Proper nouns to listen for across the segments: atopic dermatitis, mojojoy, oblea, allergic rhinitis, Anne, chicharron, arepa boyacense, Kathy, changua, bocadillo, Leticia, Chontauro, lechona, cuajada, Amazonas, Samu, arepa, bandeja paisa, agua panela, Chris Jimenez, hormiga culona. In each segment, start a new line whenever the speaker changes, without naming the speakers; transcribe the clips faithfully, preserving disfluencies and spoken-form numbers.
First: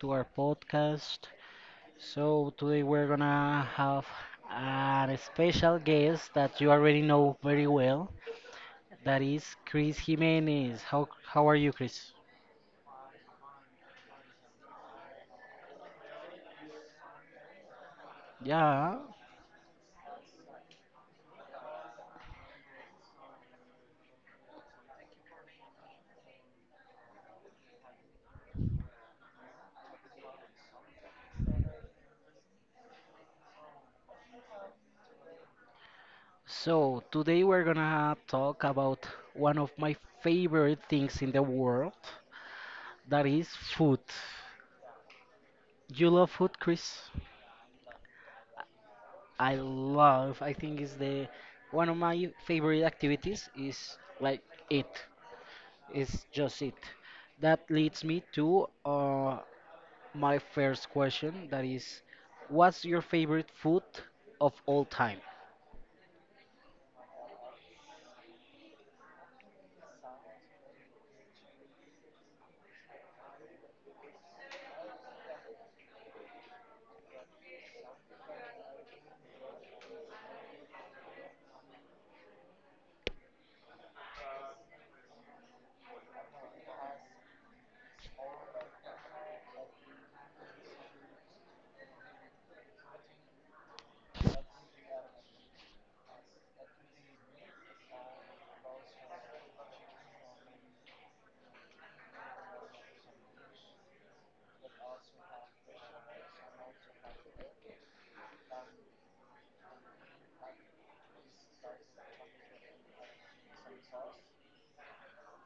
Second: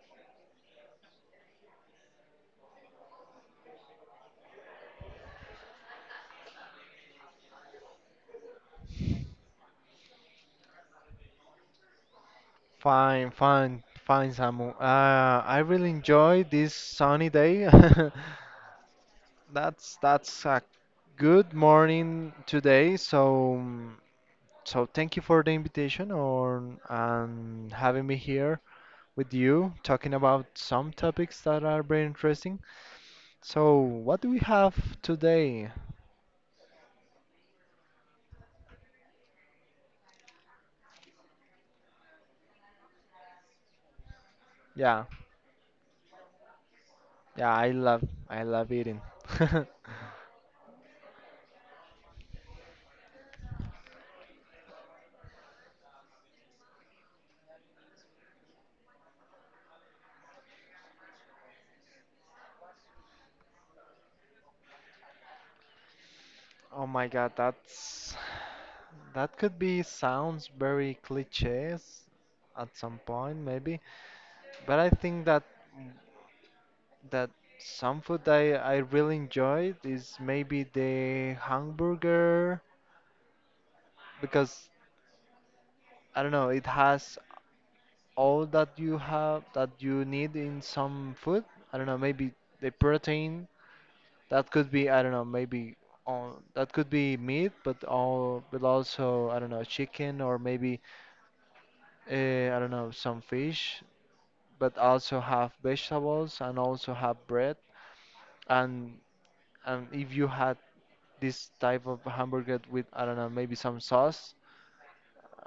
to our podcast. So, today we're gonna have a special guest that you already know very well. That is Chris Jimenez. How how are you, Chris?
Fine, fine, fine, Samu. Uh, I really enjoyed this sunny day.
Yeah.
That's that's a good morning today. So um, so thank you for the invitation or and having me here with you talking about some topics that are very interesting. So what do we have today?
So, today we're gonna talk about one of my favorite things in the world. That is food.
Yeah,
You love food, Chris?
yeah, I love I love eating.
I love. I think is the one of my favorite activities is like it. It's just it. That leads me to uh, my first question. That is, what's your favorite food of all time?
Oh my God, that's that could be sounds very cliches at some point maybe, but I think that that some food I I really enjoyed is maybe the hamburger because I don't know, it has all that you have that you need in some food. I don't know, maybe the protein that could be I don't know, maybe on that could be meat, but all but also I don't know, chicken or maybe Uh, I don't know, some fish, but also have vegetables and also have bread. And and if you had this type of hamburger with, I don't know, maybe some sauce,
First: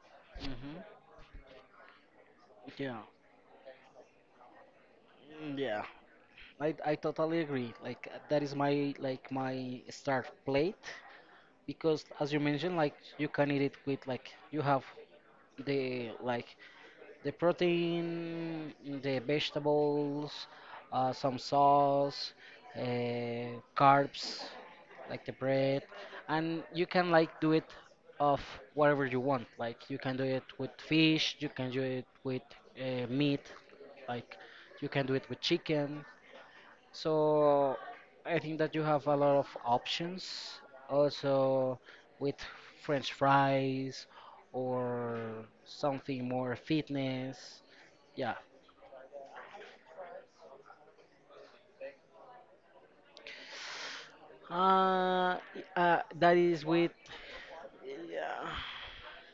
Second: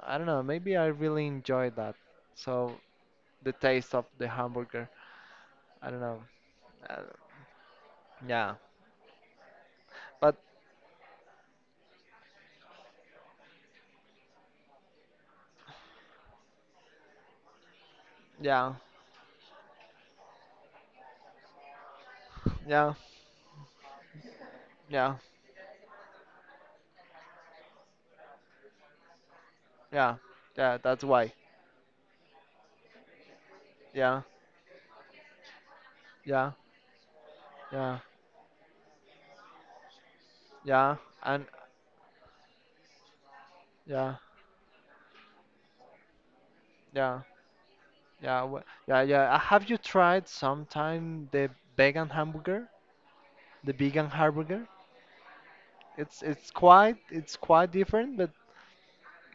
I don't know, maybe
Hmm.
I really enjoy that. So
Yeah.
the taste of the hamburger,
Mm, yeah.
I don't know.
I I
Uh,
totally agree. Like uh, that
yeah,
is my like my start
but
plate because as you mentioned, like you can eat it with like you have the like the
yeah,
protein, the vegetables, uh, some sauce,
yeah,
uh, carbs,
yeah,
like the bread, and you can like do it of whatever you want. Like you
yeah,
can do it with
yeah, that's why.
fish, you can do it with uh, meat,
Yeah,
like you can do it with chicken.
yeah,
So
yeah,
I think that you have a lot of options.
yeah, and
Also with French fries
yeah,
or something more
yeah.
fitness. Yeah.
Yeah, wha- yeah, yeah. Uh, Have you tried sometime the vegan hamburger, the vegan hamburger?
Uh, uh,
It's
that
it's
is with.
quite it's quite
Yeah.
different, but
Yeah.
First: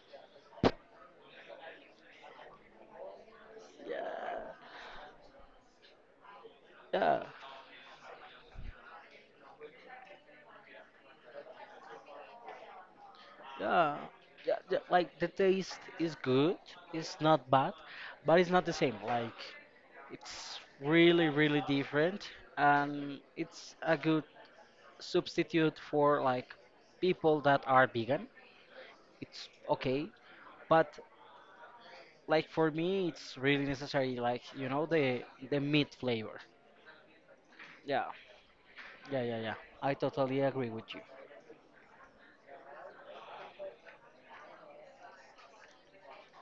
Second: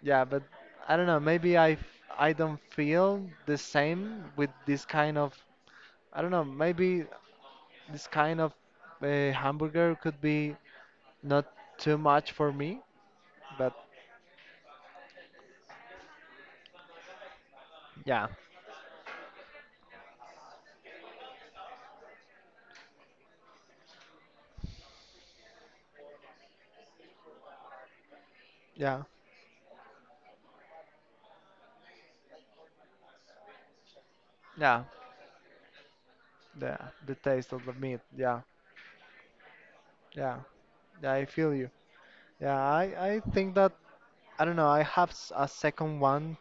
yeah, but I don't know. Maybe I f- I don't feel the same with
Yeah.
this kind of I don't know. Maybe
Yeah.
this kind of uh, hamburger could be not too much for me, but
Yeah, yeah, like the taste is good, it's not bad,
yeah,
but it's not the same. Like it's really, really different, and it's a good substitute for like people that are vegan.
yeah,
It's okay, but like for me, it's really necessary. Like you
yeah.
know the the meat flavor.
The the taste of the meat.
Yeah,
Yeah,
yeah, yeah, yeah. I
yeah,
totally agree with you.
yeah. I feel you. Yeah, I I think that. I don't know. I have s- a second one.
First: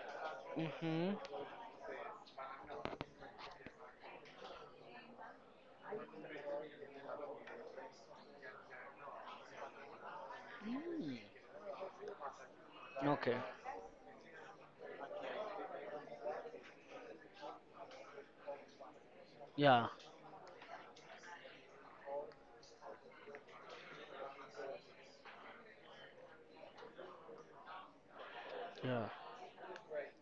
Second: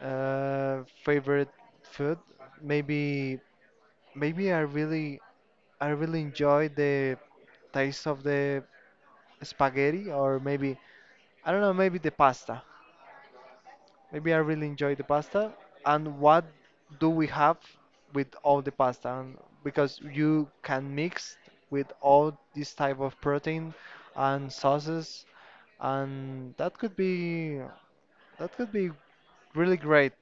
Uh,
Mm-hmm.
favorite food? Maybe, maybe, I really, I really enjoy the taste of the spaghetti, or maybe
Mm.
I don't know. Maybe the pasta.
Okay.
Maybe I really enjoy the pasta. And what do we have with all the pasta? And
Yeah.
because you can mix with all this type of protein and sauces, and that could be that could be
Yeah.
really great.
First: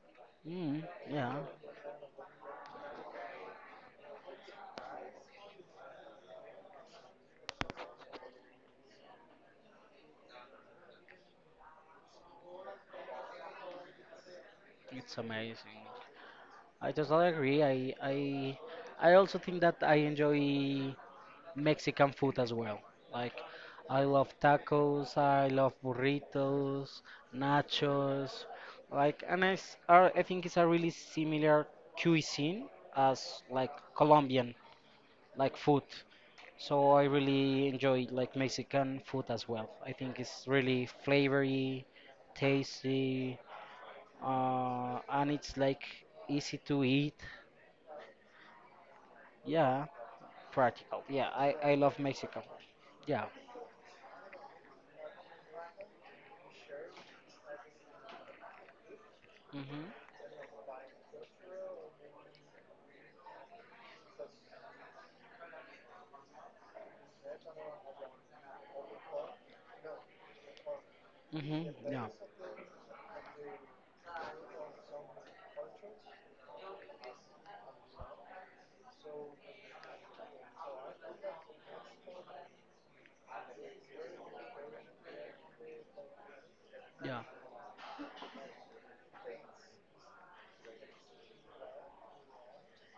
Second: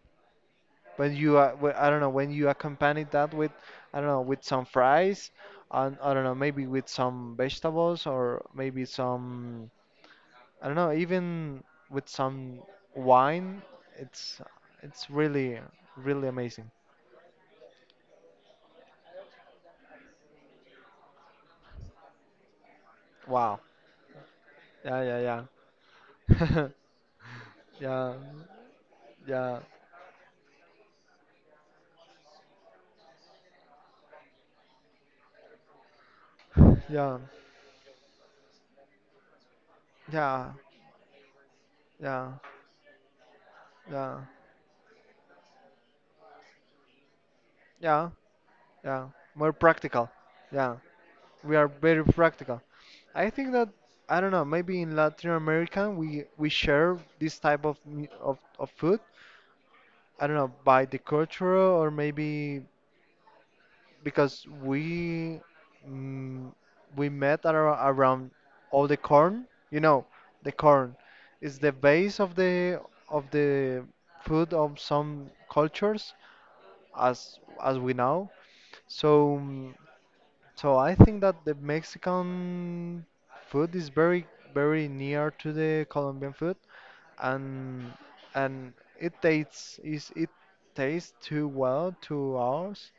Mm,
But
yeah.
you, uh, wh- I don't know, when you accompany that with, I don't know, with some fries, and I don't know, maybe with some vegetables or maybe some, I don't know, even with some wine, it's it's
It's
really
amazing.
really amazing.
I totally agree. I I I also think that I enjoy Mexican food as well. Like
Wow.
I love
Yeah,
tacos,
yeah,
I love
yeah.
burritos,
Yeah,
nachos. Like and I,
yeah,
s- are- I think it's a really similar cuisine as like Colombian like food.
yeah,
So I
yeah,
really enjoy like Mexican food as well. I think it's
yeah,
really flavory,
yeah,
tasty, uh, and it's like easy to eat.
yeah, yeah. More
Yeah,
practical. Yeah,
practical. Yeah, I,
we are
I love
very
Mexican
practical.
food. Yeah.
I think that I don't know. Maybe in Latin America we we share this type of mu- of of food.
Mhm.
I don't know by the culture or maybe because we mm, we met ar- around all the corn. You know, the corn is the
Mhm. Yeah.
base of the of the food of some cultures, as as we know. So. mm, So I think that the Mexican food is very, very near to the Colombian food,
Yeah.
and and it tastes is it tastes too well to ours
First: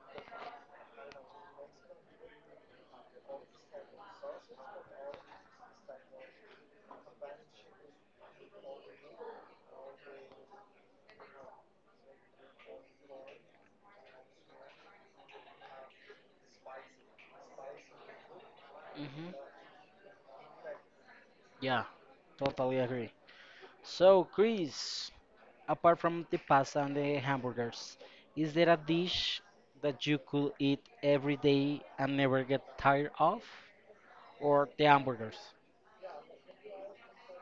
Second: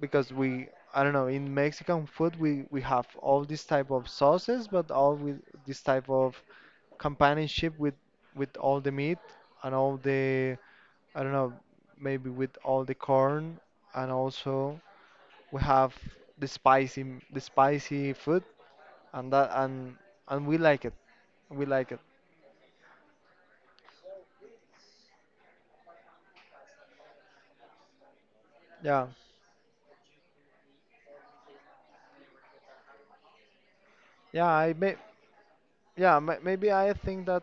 because we I don't know in Mexican food we we have all this type of sauces, but all with this type of companionship with with all the meat and all the I don't know maybe with all the corn and also we have the spicy the spicy food and
Mhm.
that and and we like it we
Yeah.
like it
Totally agree. So, Chris, apart from the pasta and the hamburgers, is there a
yeah
dish that you could eat every day and never get tired of?
yeah
Or
I
the
may
hamburgers.
yeah ma- maybe i think that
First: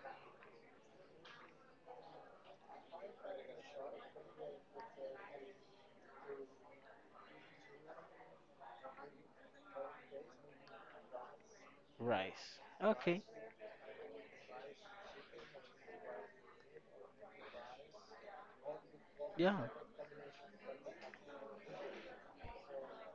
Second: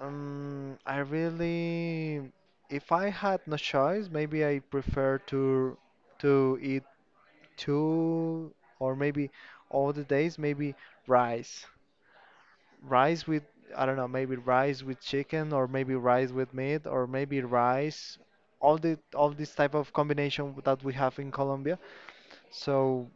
um i really if i had no choice maybe i prefer to to eat two or maybe all the days maybe rice.
Rice. Okay,
Rice with I don't know, maybe rice with chicken or maybe rice, with meat or maybe rice, all the all this
yeah,
type of combination that we have in Colombia. So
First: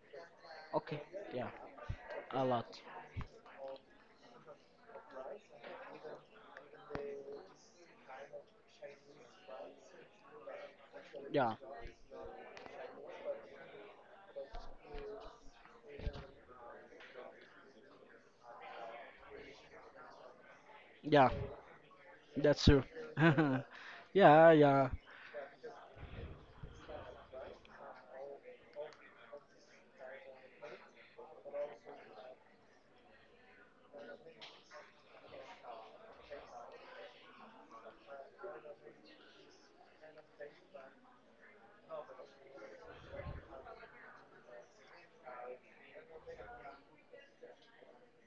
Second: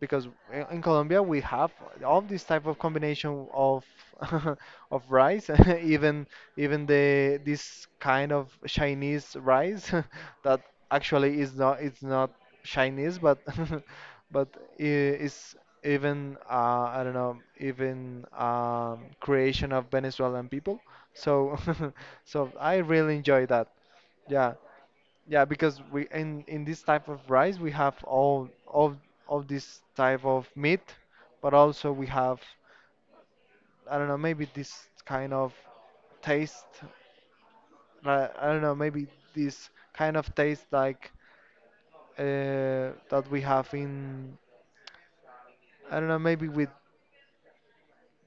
because i- in
okay,
Colombia we
yeah,
have all this
a
type
lot.
of combination of of rice, even even the this kind of Chinese rice that actually
Yeah,
is not it's not Chinese, but but I- is even uh, I don't know even um, creation of Venezuelan people.
yeah,
So so
that's
I
true.
really enjoy that.
yeah,
Yeah.
yeah,
Yeah, because we in in this type of rice we have all of of this type of meat, but also we have I don't know maybe this kind of taste. uh, I don't know maybe this kind of taste like uh, that we have in I don't know maybe with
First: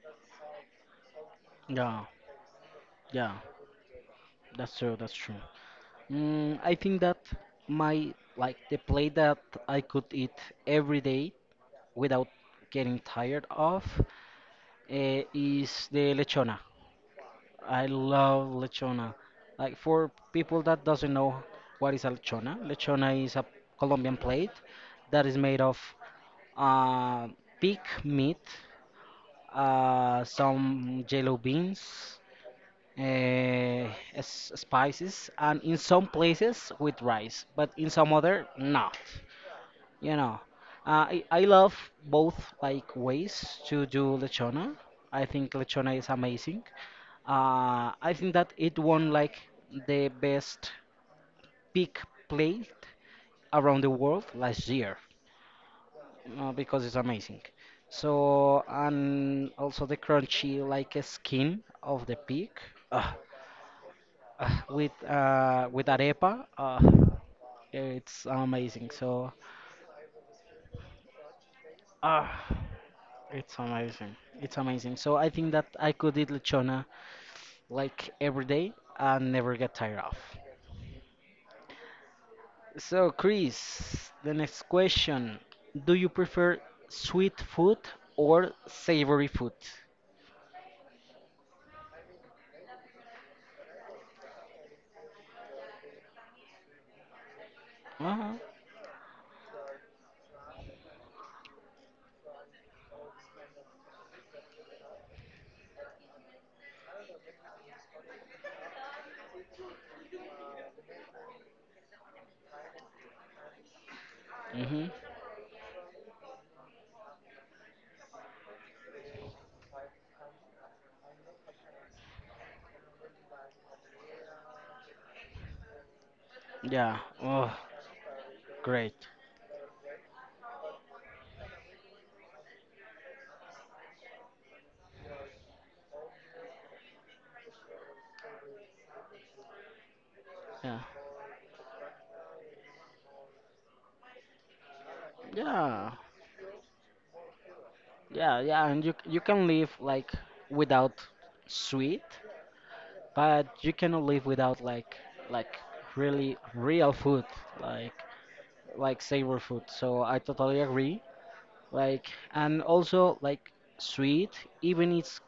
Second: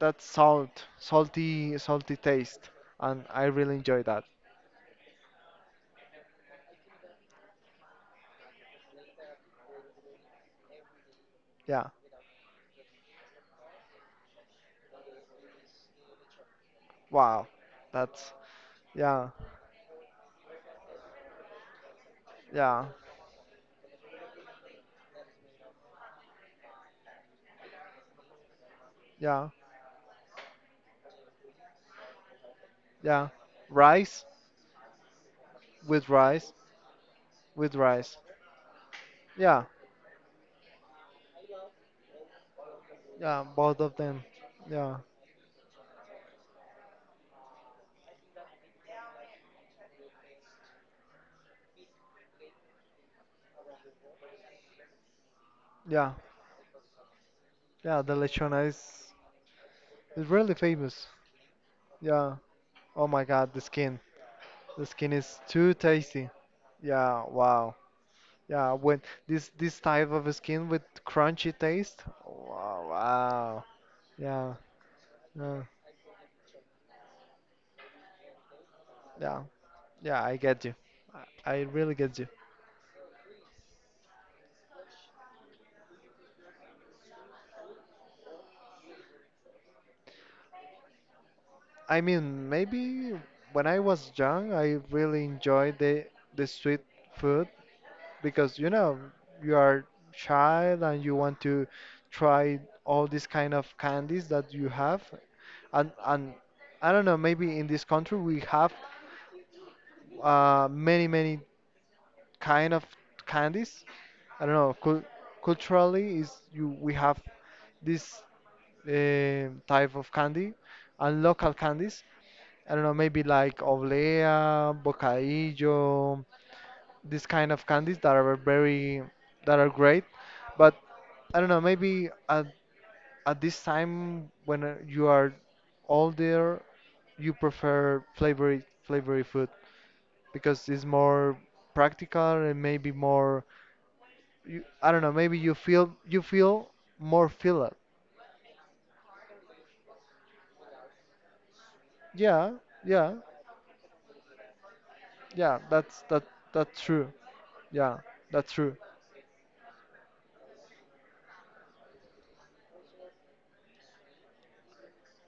that salt salty
yeah,
salty taste, and
yeah,
I really enjoy that.
that's true, that's true. Mm, I think that my, like, the plate that I could eat every day
Yeah.
without getting tired of uh, is the lechona.
Wow.
I
That's
love lechona.
yeah,
Like for people that doesn't know what is a lechona,
yeah,
lechona is a Colombian plate that is made of uh, pig meat,
yeah,
uh, some jello beans, uh,
yeah, rice
s- spices, and in some
with rice.
places with rice, but
With
in some
rice.
other not.
Yeah,
You know, uh, I, I love both like
yeah,
ways
both
to
of
do
them.
lechona.
Yeah,
I think lechona is amazing. Uh, I think that it won like the best pig plate around the world last year
yeah,
uh, because it's amazing.
yeah. The
So
lechona is,
and also the
is really
crunchy like uh,
famous.
skin of the
Yeah.
pig
Oh
uh,
my God, the skin.
uh,
The
with
skin is
uh,
too
with
tasty.
arepa, uh,
Yeah. Wow.
it's
Yeah.
amazing.
When
So
this this type of skin with crunchy taste.
ah,
Wow.
it's
Wow.
amazing.
Yeah.
It's amazing. So I think
Yeah.
that I could eat lechona like every day and
Yeah.
never get tired of.
Yeah. I get you. I, I really get you.
So Chris, the next question. Do you prefer sweet food or savory food?
I mean, maybe when I was young, I really enjoyed the the sweet food
Uh-huh.
because you know you are child and you want to try all these kind of candies that you have and and I don't know maybe in this country we have uh, many many kind of candies I don't know
Mm-hmm.
cul culturally is you we have this eh, type of candy and local candies I don't know maybe like oblea bocadillo
Yeah.
this kind
Oh,
of candies that are
great.
very that are great but i don't know maybe at, at this time when uh, you are older you prefer flavory flavory food because
Yeah.
it's more practical and maybe more you, I don't know maybe you feel
Yeah.
you feel more fill up
Yeah, yeah, and you you can live like without sweet,
yeah, yeah,
but you cannot live without like
yeah,
like
that's that
really
that's
real
true,
food. Like
yeah, that's true,
like savor food. So I totally agree. Like and also like sweet, even it's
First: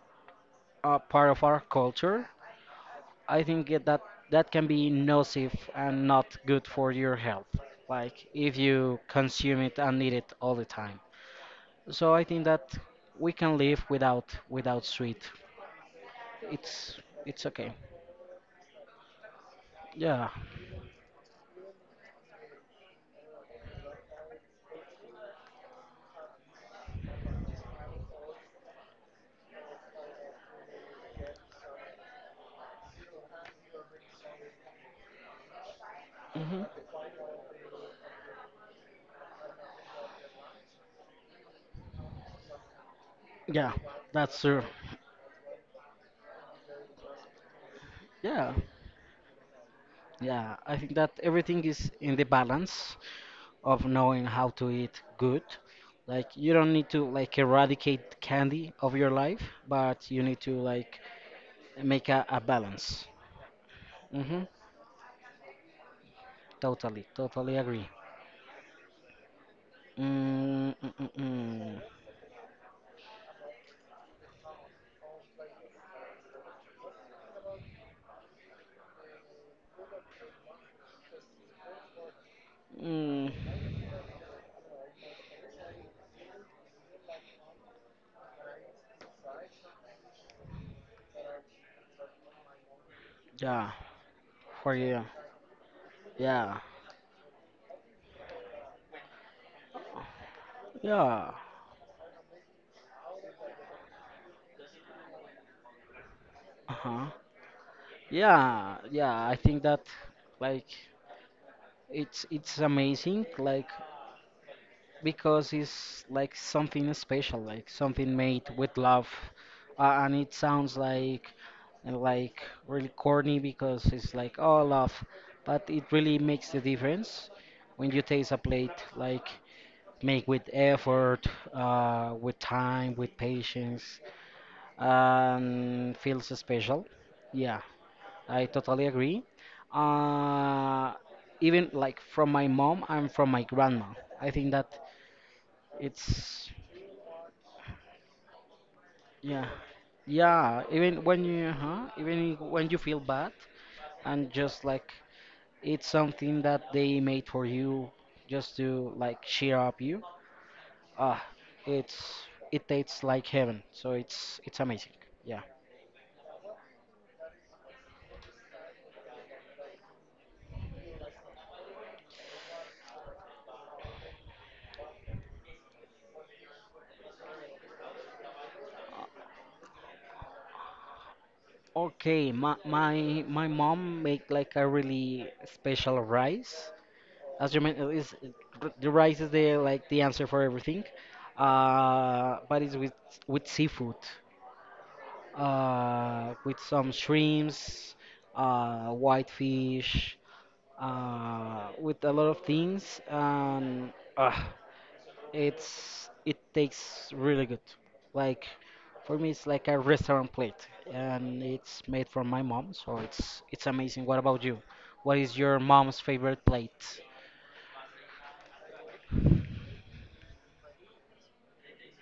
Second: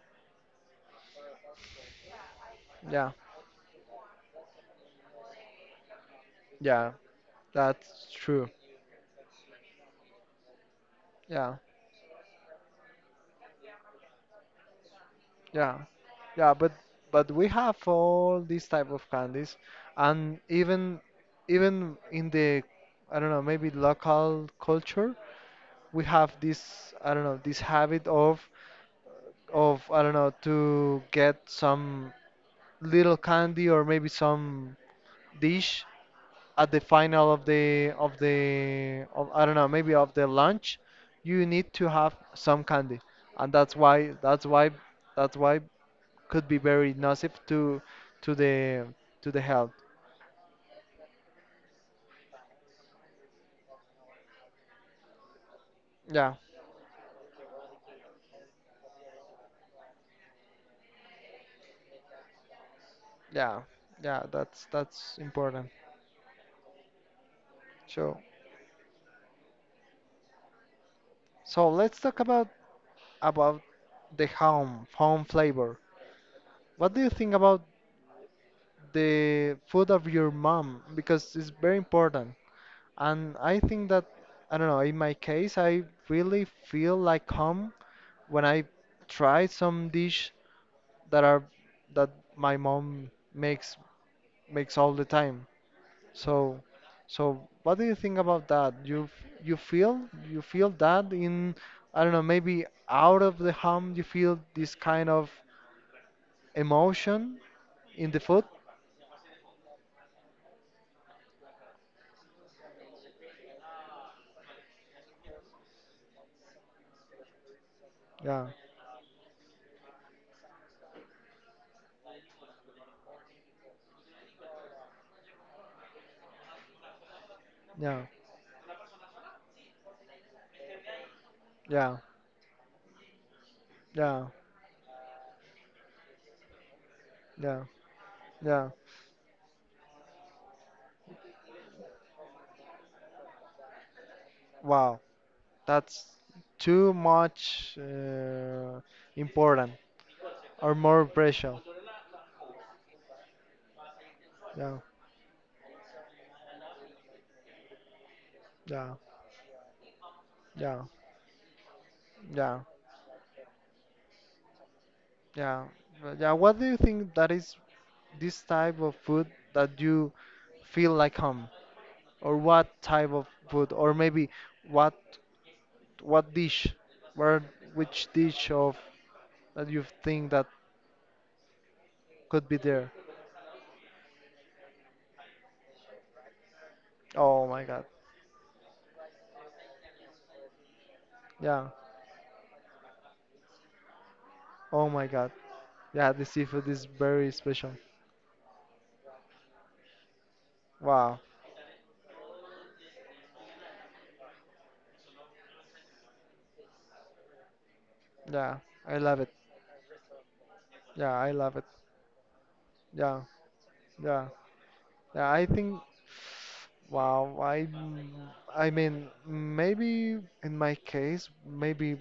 a part of our culture.
yeah,
I think it- that that can be nocive and not good for
yeah,
your health.
that's
Like
true,
if you consume it and eat it all the time.
yeah.
So I think that we can live without without sweet.
Yeah, yeah, but
It's
but
it's
we
okay.
have all these type of candies,
Yeah.
and even even in the I don't know maybe local culture, we have this I don't know this habit of of I don't know to get some little candy or maybe some dish
Hmm.
at the final of the of the of, I don't know maybe of the lunch you need to have some candy and
Yeah,
that's why
that's
that's
true.
why that's why could be very nocive to to
Yeah.
the to the health.
Yeah, I think that everything is in the balance of knowing how to eat good. Like
Yeah,
you don't need to like eradicate candy of your life, but you need to like make a, a balance.
yeah, yeah.
Mm-hmm.
That's that's important.
Totally, totally agree.
So
Mm, mm, mm,
so
mm.
let's talk about about the home home flavor. What do you think about the food of your mom? Because it's very important.
Mm,
And I think that I don't know. In my case, I really feel like home when I try some dish that are that my mom
yeah,
makes
for
makes all
you.
the time.
Yeah,
So, so what do you think about that? You f- you feel you feel that
yeah.
in I don't know maybe out of the home you feel this kind of
Uh-huh.
emotion in the food?
Yeah, yeah. I think that like it's it's amazing. Like because it's like something special, like something made
Yeah,
with love, uh, and it sounds like like really corny because it's like oh love, but it really makes the difference when you
yeah,
taste a plate like made with effort,
yeah,
uh, with time, with patience,
yeah,
and feels special. Yeah,
yeah,
I
yeah.
totally agree. Uh, Even like from my mom and from my grandma, I think that
Wow, that's
it's.
too much uh,
Yeah,
important
yeah.
or
Even
more
when you,
pressure.
huh? Even when you feel bad, and just
Yeah,
like it's something that they made for you, just to
yeah,
like cheer up you.
yeah,
Ah, it's
yeah,
it tastes like heaven. So it's it's amazing. Yeah.
yeah. But yeah, what do you think that is this type of food that you feel like home? Or what type of food? Or maybe what what dish? Where which dish of that you think that
Okay,
could
my
be there?
my my mom make like a really special rice.
Oh
As you
my God.
mentioned, is the rice is the like the answer for everything.
Yeah.
Uh, but it's with with seafood,
Oh my God. Yeah, the
uh, with
seafood is
some
very special.
shrimps, uh, whitefish,
Wow.
uh, with a lot of things, and uh, it's it tastes really good. Like
Yeah, I
for
love
me,
it.
it's like a restaurant plate,
Yeah, I
and
love it.
it's made from my mom, so
Yeah,
it's it's amazing. What
yeah,
about you? What
yeah.
is
I
your
think.
mom's favorite plate?
Wow. I. I mean, maybe in my case, maybe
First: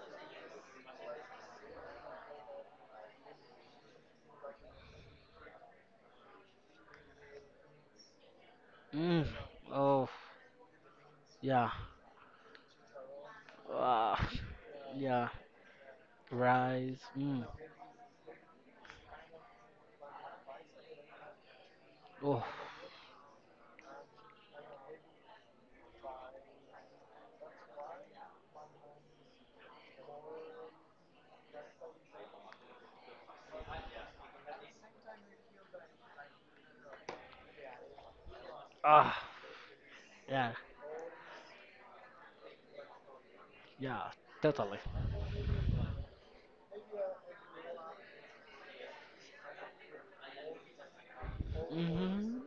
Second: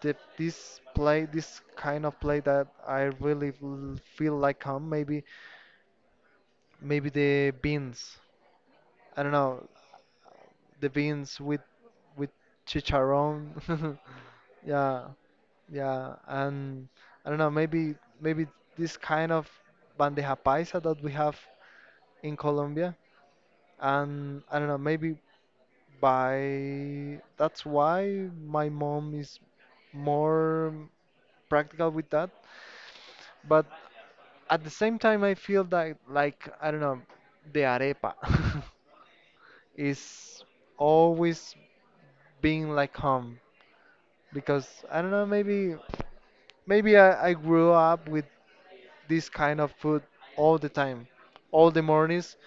the, this play, this kind of play that I really l- feel like home. Maybe, maybe, the beans. I
Mm,
don't know,
oh
the beans with
yeah,
with chicharron.
ah,
Yeah,
yeah,
yeah, and
rice.
I don't
Mm,
know. Maybe, maybe this kind of bandeja paisa that we have in
oh
Colombia, and I don't know. Maybe by that's why my mom is more practical with that. But at the same time, I feel that like I don't know, the arepa
ah,
is
yeah,
always being like home
yeah,
because
totally.
I don't know, maybe maybe I, I grew up with this kind of food all the time, all the mornings,
Hmm.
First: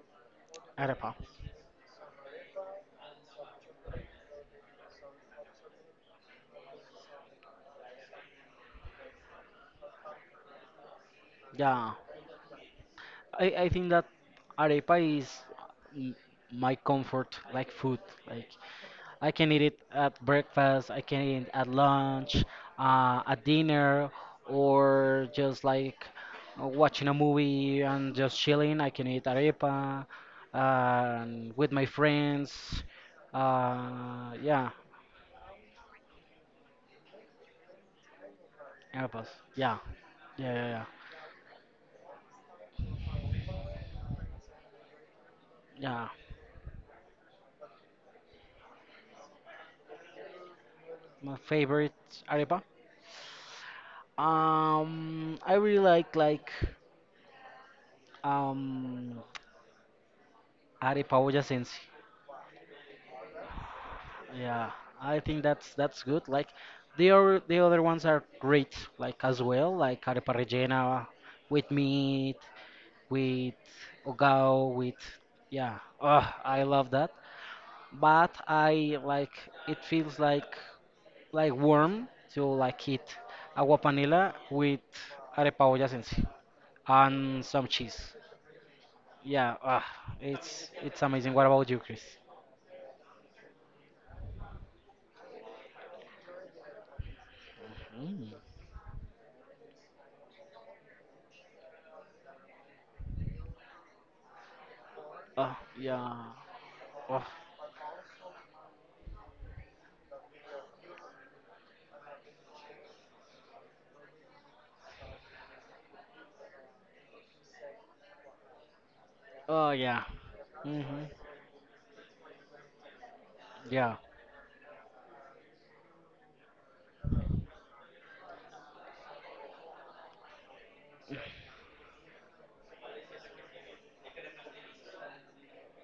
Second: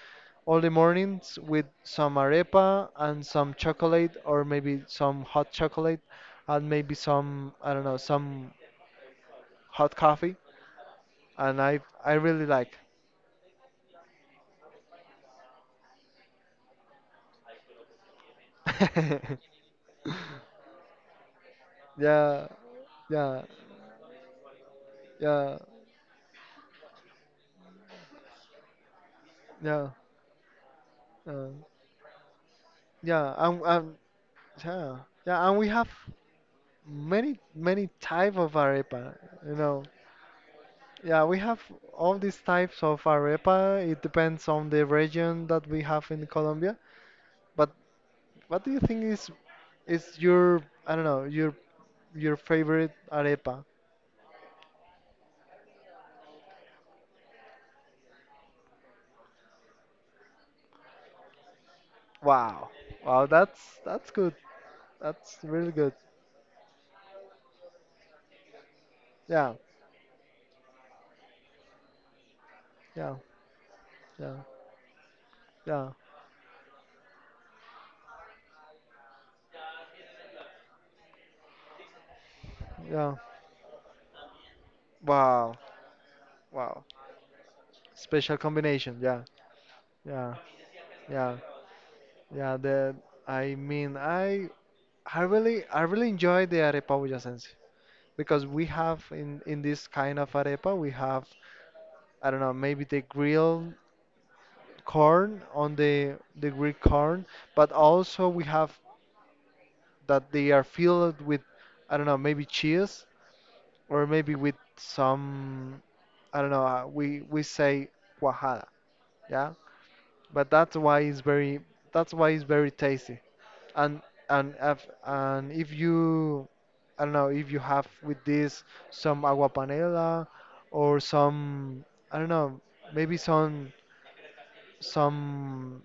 all the
Arepa.
mornings with some arepa and some chocolate or maybe some hot chocolate and maybe some I don't know, some hot coffee and I
Yeah,
I really like.
I, I think that arepa is m- my comfort like food. Like I can eat it at breakfast, I can eat it at lunch,
Yeah,
uh,
yeah,
at dinner, or
yeah,
just like uh, watching a movie and just chilling. I can eat
yeah.
arepa
Uh,
um, with my friends.
yeah, and, and
Uh, yeah,
yeah, yeah, and we have many many type of arepa.
arepas.
You
Yeah,
know,
yeah, yeah, yeah,
yeah, we have all these types of arepa. It depends on the region that we have
yeah.
in Colombia. But what do you think is is your I don't know
My
your
favorite
your
arepa.
favorite arepa?
Um, I really like like um Ari Paoja.
Wow, wow, that's that's good.
Yeah, I
That's
think
really
that's
good.
that's good. Like the other the other ones are great. Like as
Yeah,
well, like Arepa rellena with meat,
yeah,
with
yeah,
Ogao, with yeah.
yeah,
Oh, I love that. But I like it feels like like warm to like eat
yeah.
agua panela with
Wow,
Arepa olla Sensi
wow.
and some cheese.
Special combination. Yeah,
Yeah, ah,
yeah,
it's it's amazing.
yeah.
What about you, Chris?
Yeah, the I mean I I really I really enjoy the arepa boyacense
Mm.
because we have in in this kind of arepa we have, I don't know, maybe the grilled corn,
Oh,
on the
yeah.
the grilled
Oh,
corn, but also we have that they are filled with, I don't know, maybe cheese, or maybe with some, I don't know, uh, we we say cuajada, yeah,
oh yeah.
but that's why
Mm-hmm.
it's very, that's why it's very tasty.
Yeah.
And and if, and if you, I don't know, if you have with this some agua panela, or some, I don't know, maybe some some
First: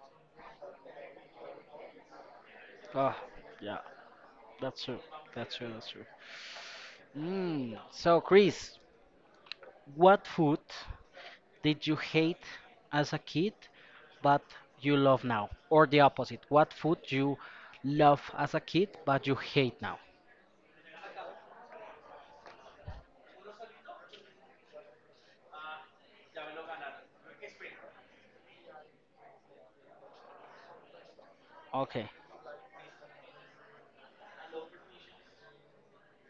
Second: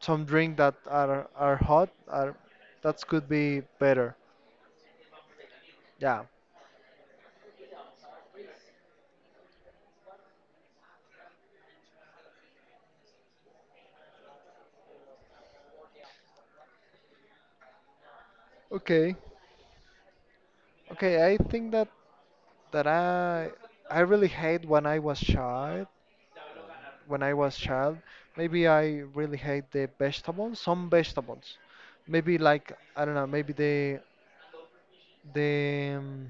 some drink that are are hot, are, that
Oh,
could be
yeah.
better.
That's true. That's true. That's true.
Yeah.
Mm. So, Chris, what food did you hate as a kid, but you love now? Or the opposite? What food you love as a kid,
Okay.
but you hate now?
Okay, I think that that I I really hate when I was child. When I was child, maybe I really hate the vegetables, some vegetables.
Okay.
Maybe, like, I don't know, maybe the the um,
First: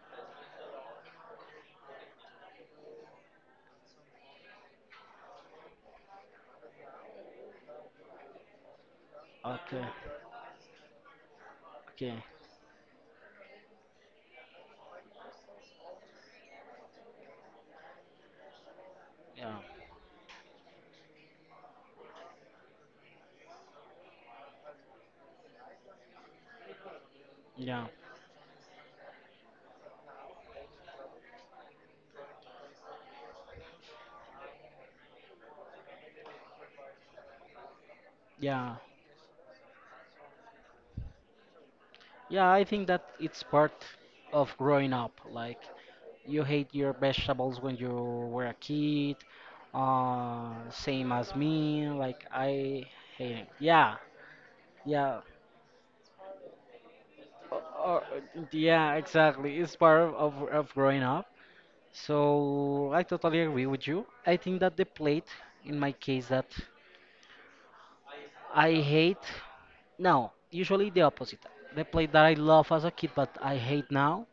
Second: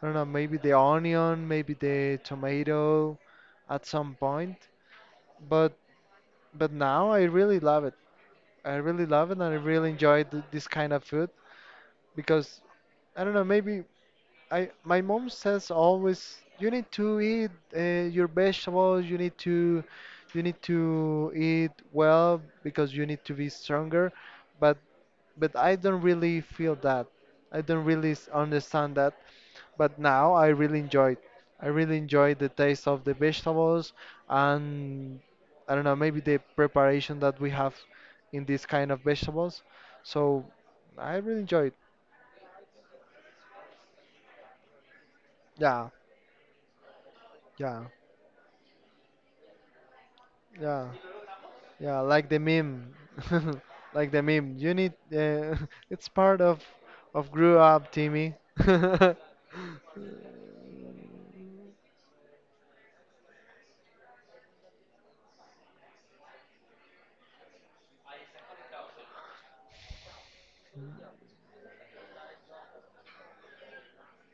I don't know, maybe the onion, maybe the tomato at some point. But but now I really love it. I really love it, and I
Okay.
really enjoy th this kind of food
Okay.
because, I don't know, maybe I, my mom says always, you need to eat, uh, your vegetables, you need
Yeah.
to, you need to eat well because you need to be stronger. But but I don't really feel that. I don't
Yeah.
really s- understand that, but now I really enjoy it. I really enjoy the taste of the vegetables, and, I don't know, maybe the preparation that we have in this
Yeah.
kind of vegetables. So I really enjoy it.
Yeah, I think that it's part of growing up. Like
Yeah,
you hate your vegetables when
yeah,
you were a kid, uh,
yeah,
same as me.
yeah,
Like
like the
I
meme.
hate it. Yeah,
Like the meme. You need
yeah,
uh, it's part of of
uh,
grew up,
uh,
Timmy.
yeah. Exactly. It's part of, of of growing up. So I totally agree with you. I think that the plate, in my case, that I hate. No, usually the opposite. The plate that I love as a kid, but I hate now,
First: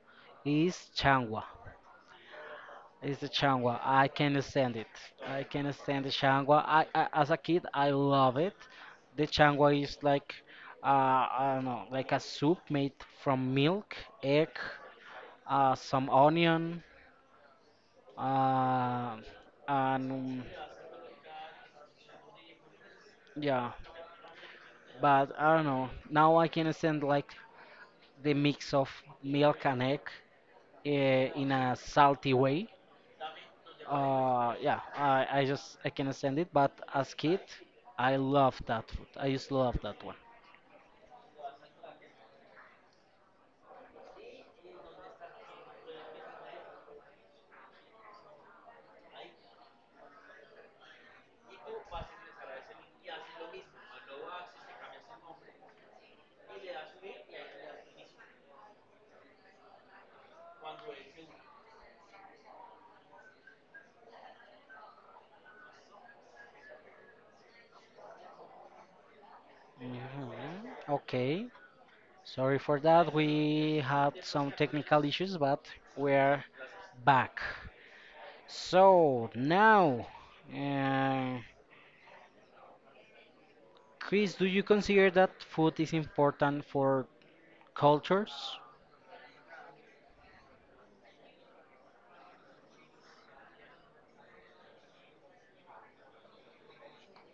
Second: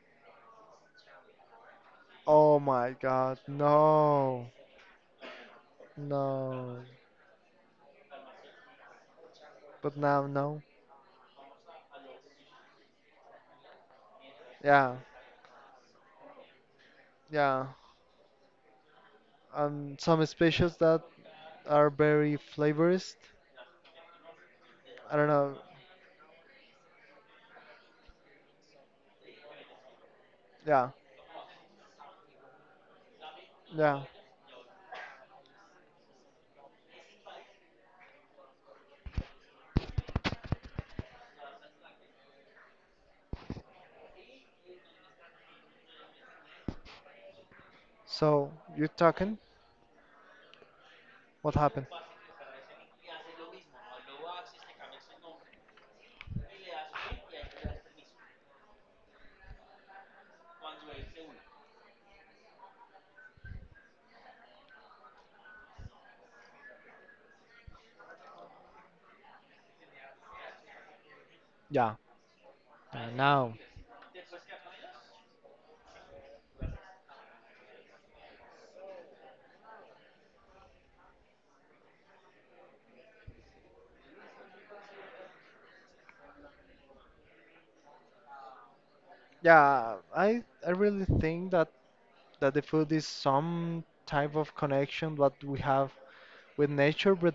is changua.
Oh my
It's the
God,
changua. I can't
no.
stand it. I can't stand the changua.
No.
I, I as a kid I love it. The changua
But
is
now,
like
no.
uh, I don't know, like a soup made from milk, egg,
Yeah.
uh, some onion,
Yeah,
uh,
and
and
some
um,
species that are very flavorist.
yeah.
I don't
But
know.
I don't know. Now I can stand like the mix of milk and egg
Yeah,
uh, in a salty way.
yeah.
Uh, yeah, I, I just I cannot stand it. But as kid, I love that food. I used to love that one.
So you're talking? What happened?
Hmm. Okay,
Yeah,
sorry for
uh,
that.
now,
We had some technical issues, but we're back. So now, uh, Chris, do you consider that food is important for cultures?
yeah. I I really think that that the food is some type of connection that we have with nature, but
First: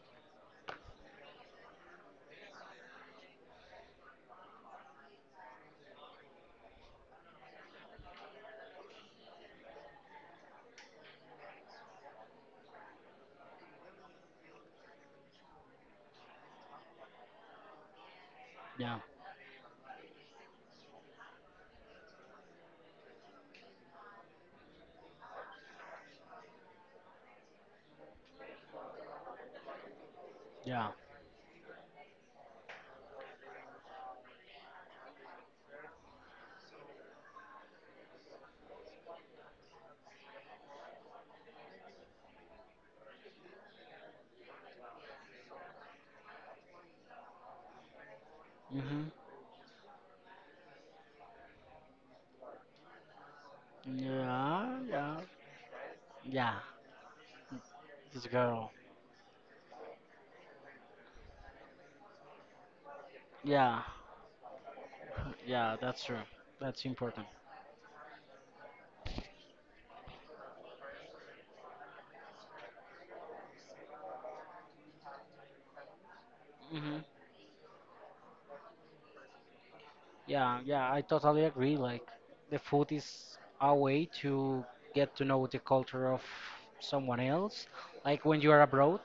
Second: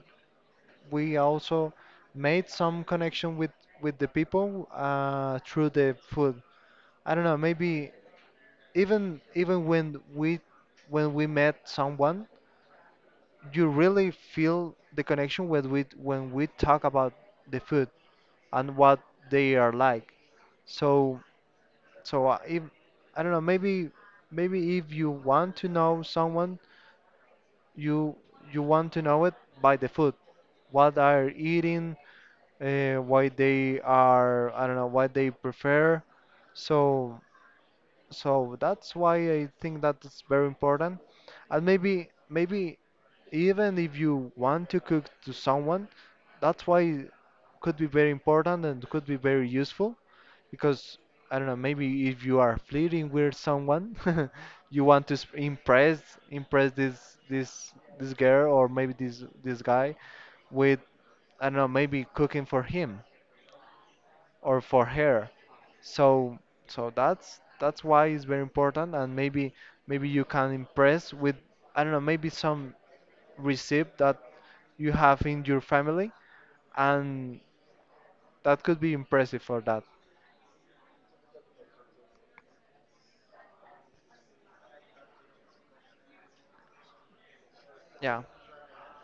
we also made some connection with with the people uh, through the food. I don't know. Maybe even even when we, when we met someone, you really feel the connection when we when we talk about the food and
Yeah,
what they are like. So so I- if, I don't know, maybe maybe if you want to know someone, you you want to know it by the food,
yeah.
what are eating, uh, why they are, I don't know what they prefer. So. So that's why I think that it's very important. And maybe maybe even if you want to cook to someone, that's why it could be very important and could
Hmm.
be very useful because, I don't know, maybe if you are flirting with someone,
Yeah,
you want to
yeah,
s- impress,
yeah.
impress this this this
This
girl or
girl.
maybe this this guy with, I don't know, maybe cooking for him
Yeah,
or for hair.
yeah. That's true.
So
That's
so
important.
that's that's why it's very important and maybe maybe you can impress with, I don't know, maybe some receipt that you have in your family,
Hmm.
and that could be impressive for that.
Yeah, yeah, I totally agree. Like, the food is a way to get to know the culture of someone else.
Yeah.
Like, when you are abroad,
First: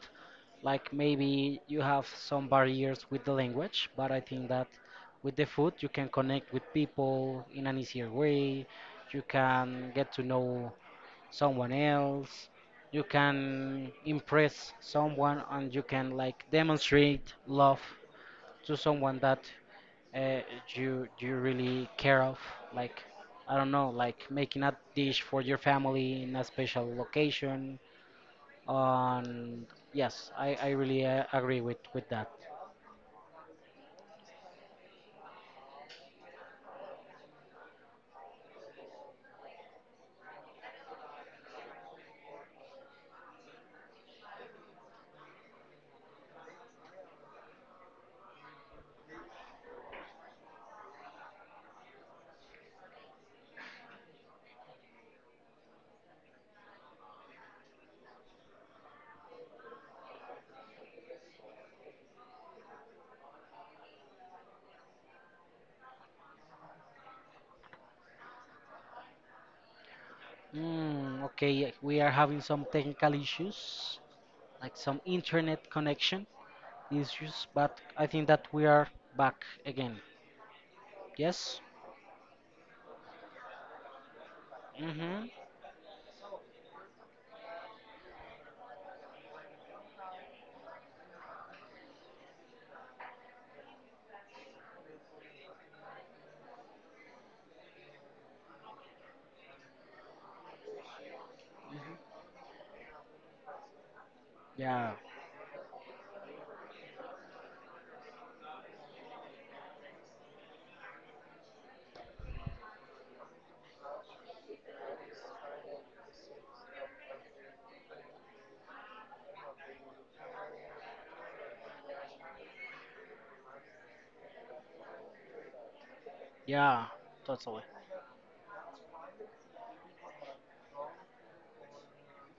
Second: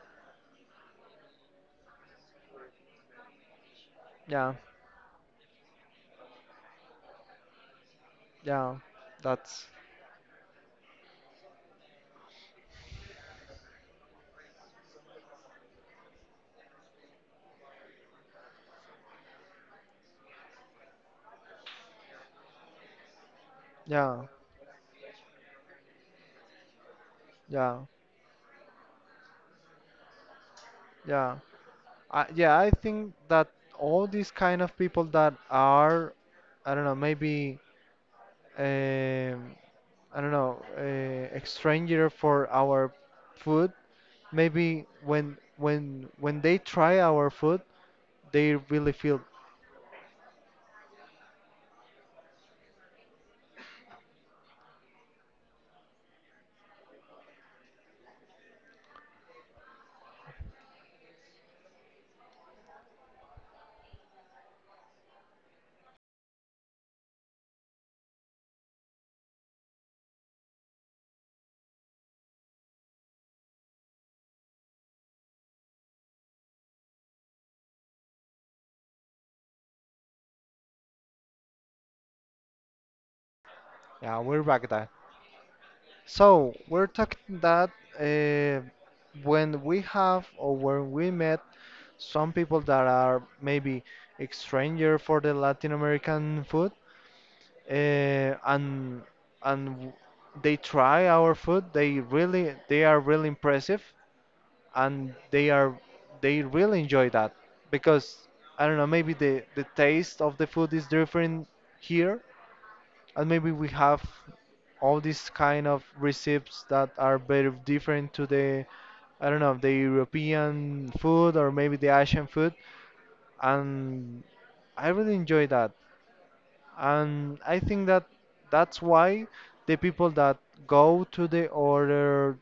like, maybe you have some barriers with the language, but I think
Yeah.
that with the food, you can connect with people in an easier way.
Yeah.
You
That's
can get to know someone else. You can impress someone, and you can, like, demonstrate love to someone that uh, you you really care of, like I don't know,
yeah.
like making a dish for your family in a special location
Yeah.
on. Yes, i i really uh,
Yeah.
agree with with
I,
that.
yeah, I think that all these kind of people that are, I don't know, maybe, um, I don't know, uh, a stranger for our food. Maybe when when when they try our food, they really feel,
Mm, okay, we are having some technical issues, like some internet connection issues, but I think that we are back again. Yes.
yeah, we're Baghdad.
Mm-hmm.
So we're talking that uh, when we have or when we met some people that are maybe a stranger for the Latin American food, uh, and and w- they try our food, they really, they are really impressive,
Yeah,
and they are, they really enjoy that because, I don't know, maybe the the taste of the food is different here, and maybe we have all these kind of recipes that are very different to the, I don't know, the European food or maybe the Asian food, and I really enjoy that,
yeah,
and I
totally.
think that that's why the people that go to the other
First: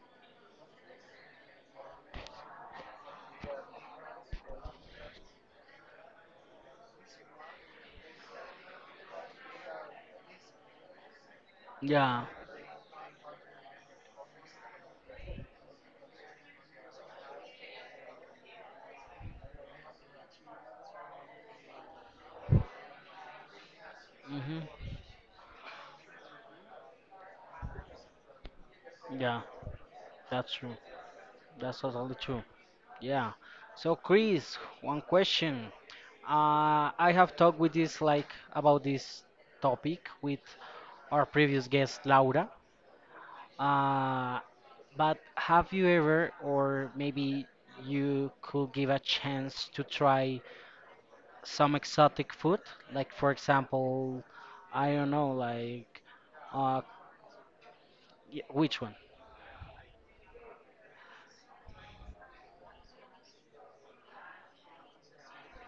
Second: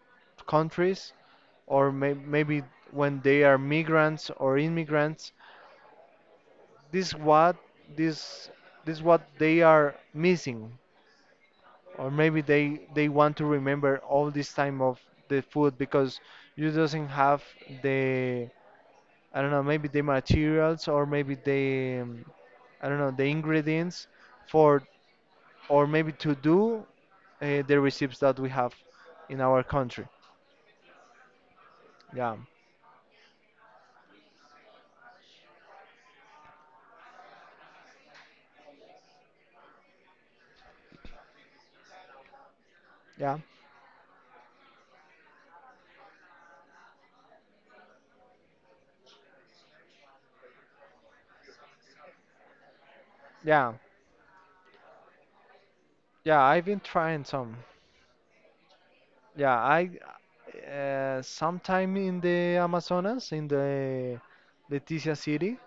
countries, or may maybe when they are migrants or immigrants, this what this this what they are missing, or
Yeah.
maybe they they want to remember all this time of the food because you doesn't have the, I don't know, maybe the materials or maybe the um, I don't know, the ingredients
Mm-hmm.
for, or maybe to do uh, the recipes that we have in
Yeah,
our country.
that's true, that's totally
Yeah,
true. Yeah. So Chris, one question. Uh, I have talked with this like about this topic with our previous guest Laura.
yeah,
Uh, but have you ever, or maybe you could give a chance to try some exotic food? Like for
yeah,
example, I don't know, like
yeah. I've been
uh,
trying some.
y- which one?
Yeah, I, uh, sometime in the Amazonas, in the Leticia city,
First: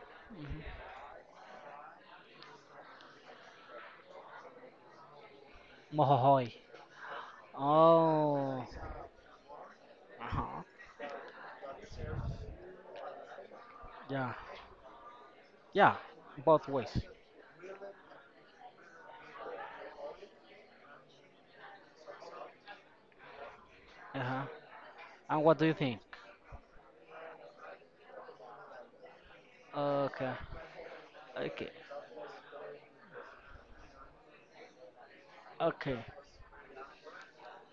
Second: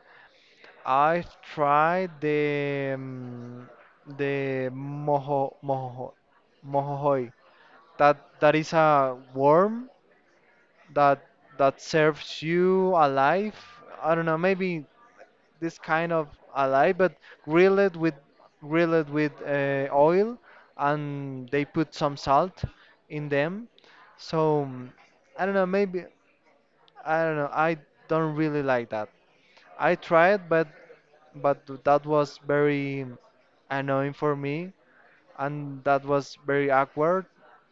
I've tried the um, the mojo mojo
Mohohoi.
mojojoy. That that
Oh.
is a worm
Uh-huh.
that that serves you alive. I don't
Yeah.
know, maybe this
Yeah.
kind of
Both
alive,
ways.
but grill it with grill it with uh, oil, and they put some salt in them.
Uh huh.
So, mm,
And
I don't
what
know.
do you think?
Maybe, I don't know. I don't really like that. I
Okay,
tried, but but
okay,
that was very annoying for me, and
okay.
that was very awkward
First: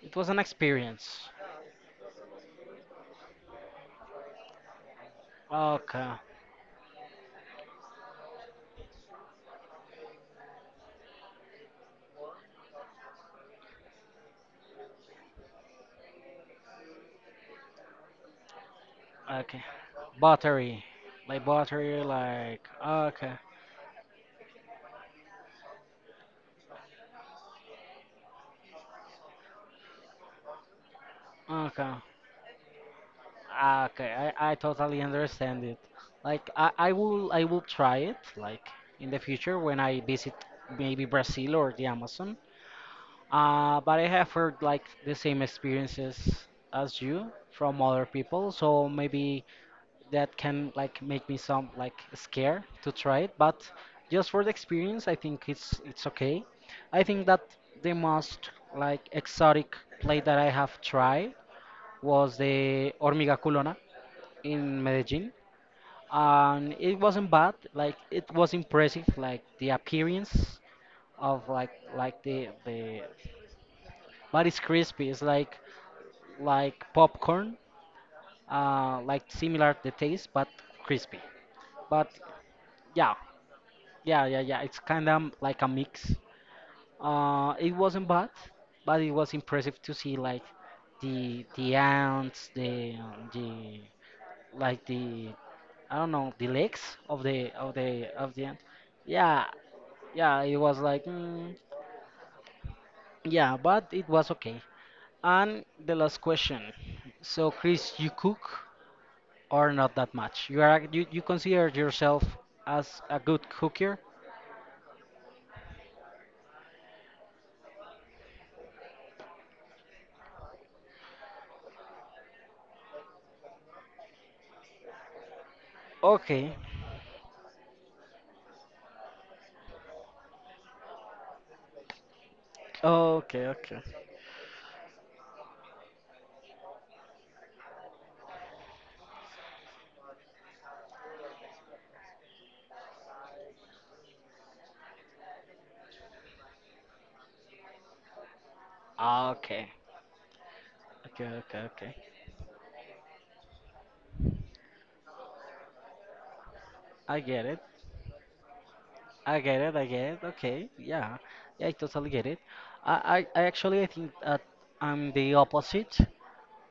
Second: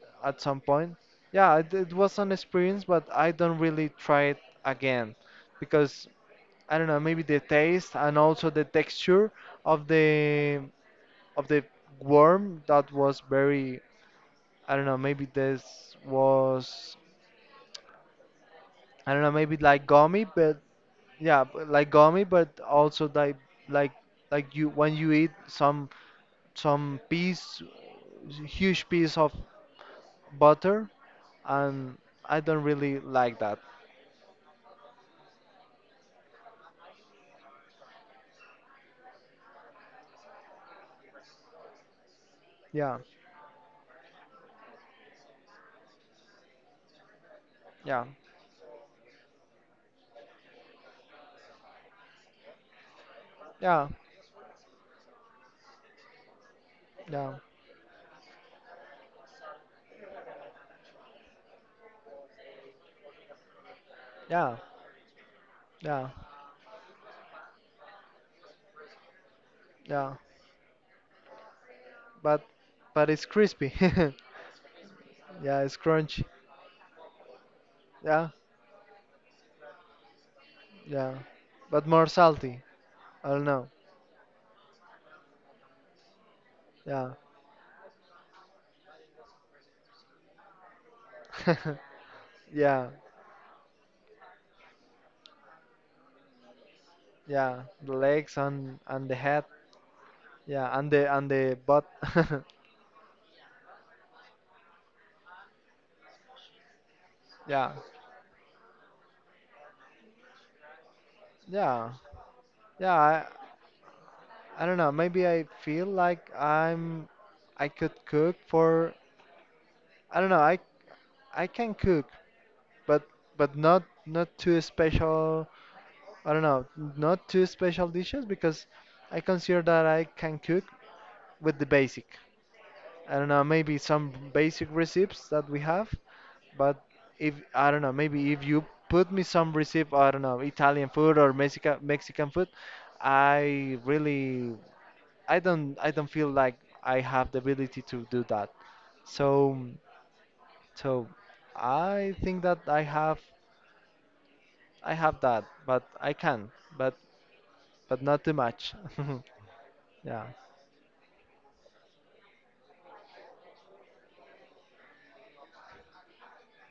It was an
at some point.
experience.
Yeah, it, it was an experience, but I don't really try it again because,
Okay,
I don't know, maybe the taste, and also the texture of the of the worm, that was very, I don't know, maybe this was, I don't know, maybe
okay.
like gummy, but
Buttery,
yeah,
like
b- like
buttery,
gummy, but
like
also
okay,
like, like like you when you eat some some piece huge piece of butter,
okay,
and I don't really like that.
okay. I, I totally understand it. Like I, I will I will try it like in the future when I visit maybe Brazil or the Amazon.
Yeah,
Uh, but I have heard like the same experiences as you from
yeah,
other people, so maybe that can like make me some like scared to try it, but
yeah,
just for the experience, I think it's it's okay. I think
yeah,
that the most like exotic play that I have tried was the hormiga culona
yeah,
in Medellin,
yeah,
and it wasn't bad. Like it was impressive, like the
yeah.
appearance of like like
But
the the
but it's crispy.
but it's crispy, it's like
Yeah, it's crunchy.
like popcorn,
Yeah,
uh like similar the taste, but
yeah,
crispy,
but more
but
salty.
yeah.
I don't know.
Yeah, yeah, yeah. It's kind of like a mix.
Yeah,
Uh, it wasn't bad, but it was impressive to see like the the ants,
yeah,
the um, the like the I don't know the legs of the
yeah.
of
The
the of
legs
the ant.
and and the head.
Yeah, yeah. It
Yeah,
was
and
like
the and
mm,
the butt.
yeah, but it was okay. And the last question. So
Yeah,
Chris, you cook or not that much? You are you, you consider
yeah,
yourself
yeah.
as a
I
good cooker?
I don't know. Maybe I feel like I'm, I could cook for, I don't know. I I can cook, but but not not too special. I don't
Okay,
know, not too special dishes because I consider that I can cook with the basic. I don't know,
okay,
maybe
okay.
some basic recipes that we have, but if, I don't know, maybe if you put me some recipe, I don't know, Italian food or Mexican Mexican food, I really, I don't, I don't feel like I have the ability to do that. So
Ah, okay.
so
Okay, okay, okay.
I think that I have, I have that, but I can, but
I get it.
but not too much.
I get it. I get it.
Yeah,
Okay. Yeah. Yeah, I totally get it. I, I, I actually I think that I'm the opposite.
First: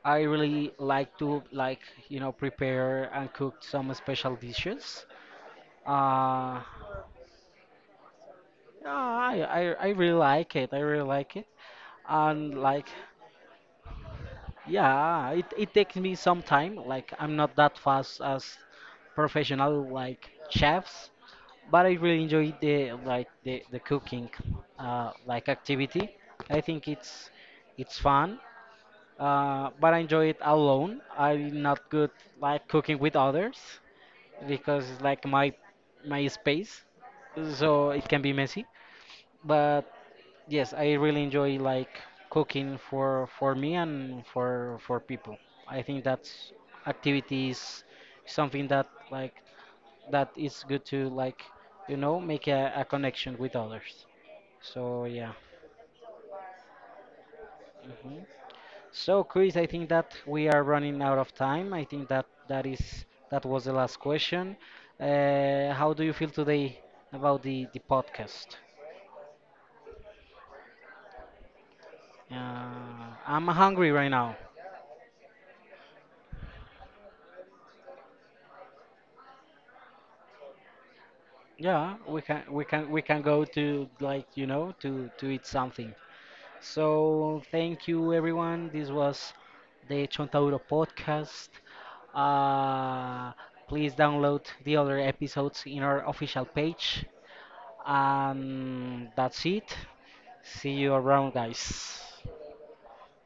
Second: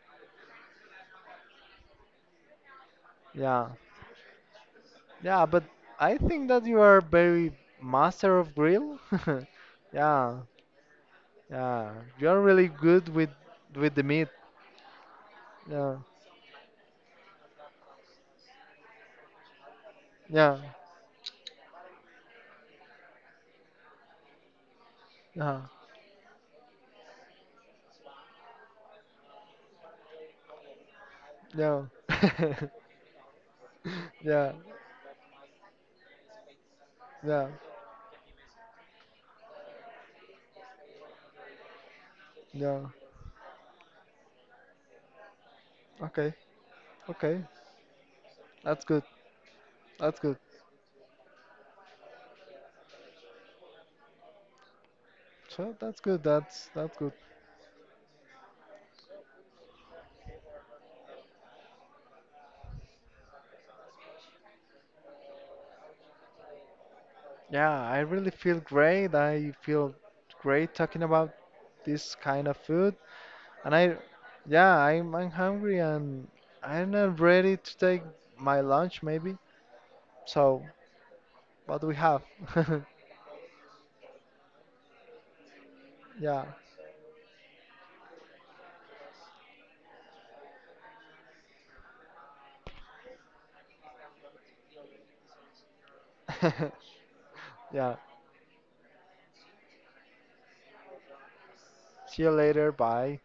I really like to like, you know, prepare and cook
yeah,
some special dishes.
yeah. But I think
Uh,
that you are very master of
yeah,
grill.
I, I, I really
Yeah,
like it. I really like it.
yeah. You are
And
really
like
good with with the meat.
yeah, it, it
Yeah,
takes me some time. Like I'm not that fast as professional like
yeah,
chefs, but I really enjoy the like the, the cooking uh, like
yeah,
activity. I think it's it's fun. Uh, but I enjoy it alone. I'm
yeah,
not good like cooking with others
yeah,
because it's like my my space,
yeah,
so it can be messy. But yes, I really enjoy like
yeah.
cooking for for me and for for people. I think
Okay,
that's
okay.
activity is something
That's
that
good.
like
That's
that
good.
is good to like you know make a, a connection with others. So yeah.
So that's good. That's that's good.
Mhm. So Chris, I think that we are running out of time. I think that that is that was the last question. Uh, how do you feel today about the
Yeah,
the
I really
podcast?
feel great. I feel great talking about this kind of food.
Uh, I'm
And
hungry
I,
right now.
yeah, I'm, I'm hungry, and I'm not ready to take my lunch maybe. So what do we
Yeah, we
have?
can we can we can go to like you know to to eat something.
yeah,
So thank you everyone. This was the Chontauro podcast. Uh, Please download the other episodes in our official page.
yeah.
And that's it. See you around, guys.
See you later. Bye.